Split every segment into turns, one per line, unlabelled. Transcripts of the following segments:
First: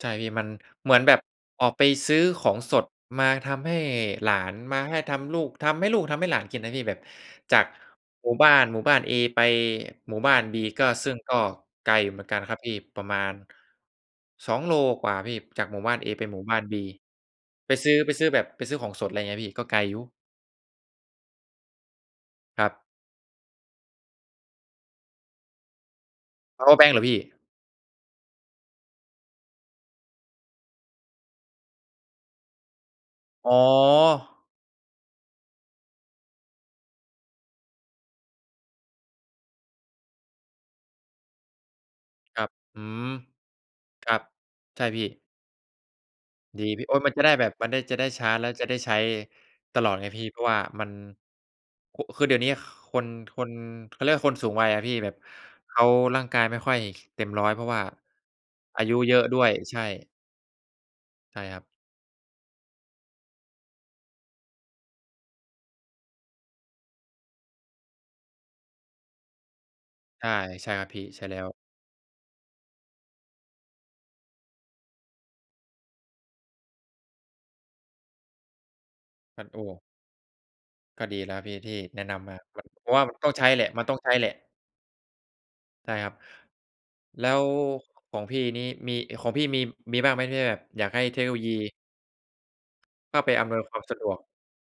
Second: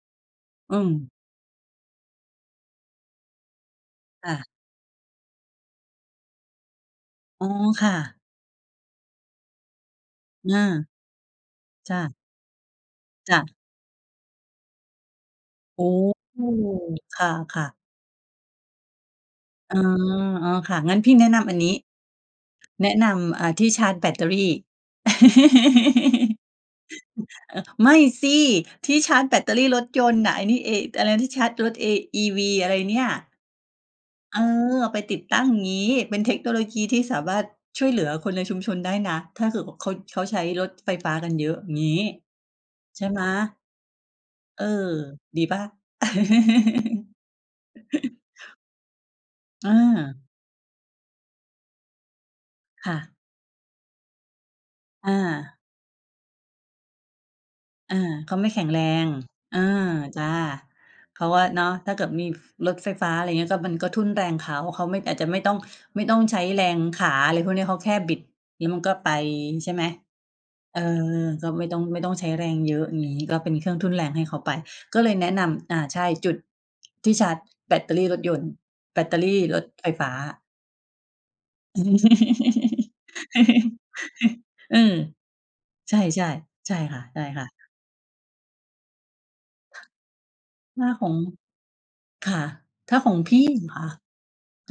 ใช่พี่ มัน
อื
เหมือน
ม
แบบออกไปซื้อของสดมาทำให้หล
อ
า
า
น มาให้ทำลูก ทำให้ลูก ทำให้หลานกินนะพี่ แบบ
อ๋อ
จาก
ค่ะ
หมู่บ้าน หมู่บ้านเอไปหมู่บ้านบีก็
เออ
ซึ่งก็ไก
จ
ล
้
อยู่
ะ
เหมือนกันครับพี่ประมาณ
จ้ะ
2 โลกว่าพี่ จากหม
โ
ู่
อ้!
บ้านเอไปหมู่บ้านบี
ค่ะ
ไป
ๆ
ซื้อ ไปซื้อแบบ ไปซื้อของสด อะไรเงี้ยพี่ ก็
อ
ไ
๋
ก
อ
ลอยู่
อ๋อ ค่ะ งั้นพี่แนะนำอันนี้
ครับ
แนะนำ อ่า ที่ชาร์จแบตเตอรี่ อือ
เพาว์เออร์แบงก์เหรอพี่?
เอ่อ ไม่สิ ที่ชาร์จแบตเตอรี่รถยนต์น่ะ ไอ้นี่ เอ อะไรนะ ที่ชาร์จรถ a EV อะไรเนี่ย
อ๋อ
เออ ไปติดตั้ง อย่างงี้ เป็นเทคโนโลยีที่สามารถช่วยเหลือคนในชุมชนได้นะ ถ้าเกิด ว เขา เขาใช้รถไฟฟ้ากันเยอะ อย่างงี้
ครับ อื
ใช่
ม
ไหม
ครับ
เออ
ใช่พี่
ดีเปล่า?
ดีพี่ โอ๊ย มันจะได้แบบ มันได้ จะได้ชาร์จแล้วจะได้ใช้
อ
ตลอดไงพี่
า
เพราะว่ามัน โคะ คือเดี๋ยวเนี้ย ค
ค่
ค
ะ
น คน เขาเรียกว่าคนสูงวัยอะพี่ แ
อ
บบ
า
เขาร่างกายไม่ค่อยเต็มร้อย เพราะว่า
อา ก็ไม่แข็งแร
อายุ
ง
เยอะด้วย
เออ
ใช่
จ้ะ เพราะ
ใ
ว
ช
่
่
า
คร
เน
ับ
าะ ถ้าเกิดมีรถไฟฟ้า อะไรเงี้ย ก็มันก็ทุ่นแรงเขา เขาไม่ อาจจะไม่ต้อง ไม่ต้องใช้แรงขา อะไรพวกนี้ เขาแค่บิด งี้ มันก็ไปใช่ไหม?
ใช่ ใช่
เออ
ครับพี่ ใช่แล้
ก็
ว
ไม่ต้อง ไม่ต้องใช้แรง เยอะ อย่างงี้ เราเป็นเครื่องทุ่นแรงให้เขาไป ก็เลยแนะนำ อ่า ใช่ จุด ที่ชาร์จ แบตเตอรี่รถยนต์ แบตเตอรี่
เป็น
ร
ต
ถ
ู้
ไฟฟ้า
ก็ดีแล้วพี่ที่แนะนำมา แบบเพรา
อ
ะว่าต้องใช้แหละ มันต้องใช้แหละ
ือ
ใช
ใ
่
ช่
ครับ
ๆ ใช่ค่ะ ใช
แล
่
้
ค
ว
่ะ
ของพี่นี่มี ของพี่มี มีบ้างไหม? ที่แบบ
ถ
อย
้
า
า
กให้
ของ
เทคโนโลยี
ค่ะ ถ้าขอ
เข้
ง
าไป
พี
อ
่
ำนวย
เหร
ค
อ
วา
ค
ม
ะ?
สะดวก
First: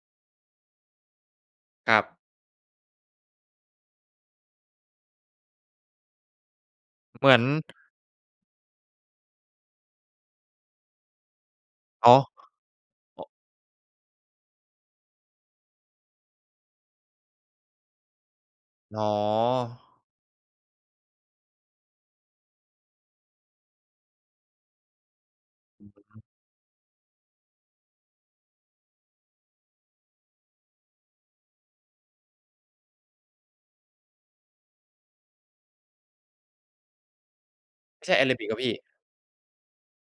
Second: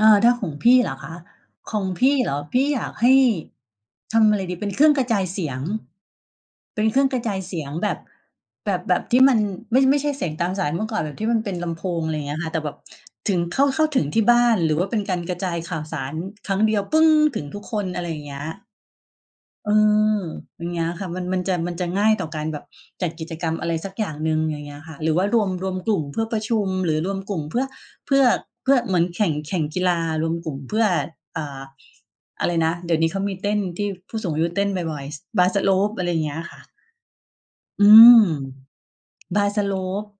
อา ถ้าของพี่เหรอคะ? ของ
ครั
พี่
บ
เหรอ? พี่อยากให้ ทำอะไรดีเป็นเครื่องกระจายเสียง เป็นเครื่องก
อ
ระ
เหม
จ
ื
า
อ
ย
น
เสียง
ถ
แบบ แบบ แบบที่มันไม่ ไม่ใช่เสียงตามสาย เมื่อก่อนแบบที่มันเป็นลำโพง
อ
อะไร
๋
อย่างเงี้ยค่ะ แต่แบบ
อ อ
ถึง เข้า เข้าถึงที่บ้านหรือว่าเป็นการกระจายข่าวสารครั้งเดียว ถึงทุกคน อะไรอย่างเงี้ย
อ๋อ
เออ อย่างเงี้ยค่ะ มัน มันจะ มันจะง่ายต่อการแบบจัดกิจกรรมอะไรสักอย่างหนึ่ง ไรเงี้ยค่ะ หรือว่ารวม รวม
อื
ก
อ
ลุ่ม
ฮ
เพื
ึ
่อประชุมหรือรวมกลุ่มเพื่อ เพื่อ เพื่อเหมือนแข่ง แข่งกีฬา รวมกลุ่มเพื่อ อ่า อะไรนะ เดี๋ยวนี้เขามีเต้น ที่ผู้สูงอายุเต้นบ่อย ๆ s Paslop อะไรอย่างเงี้ยค่ะ อื
ใช่แ
ม
อโรบิกเปล่าพี่?
Paslop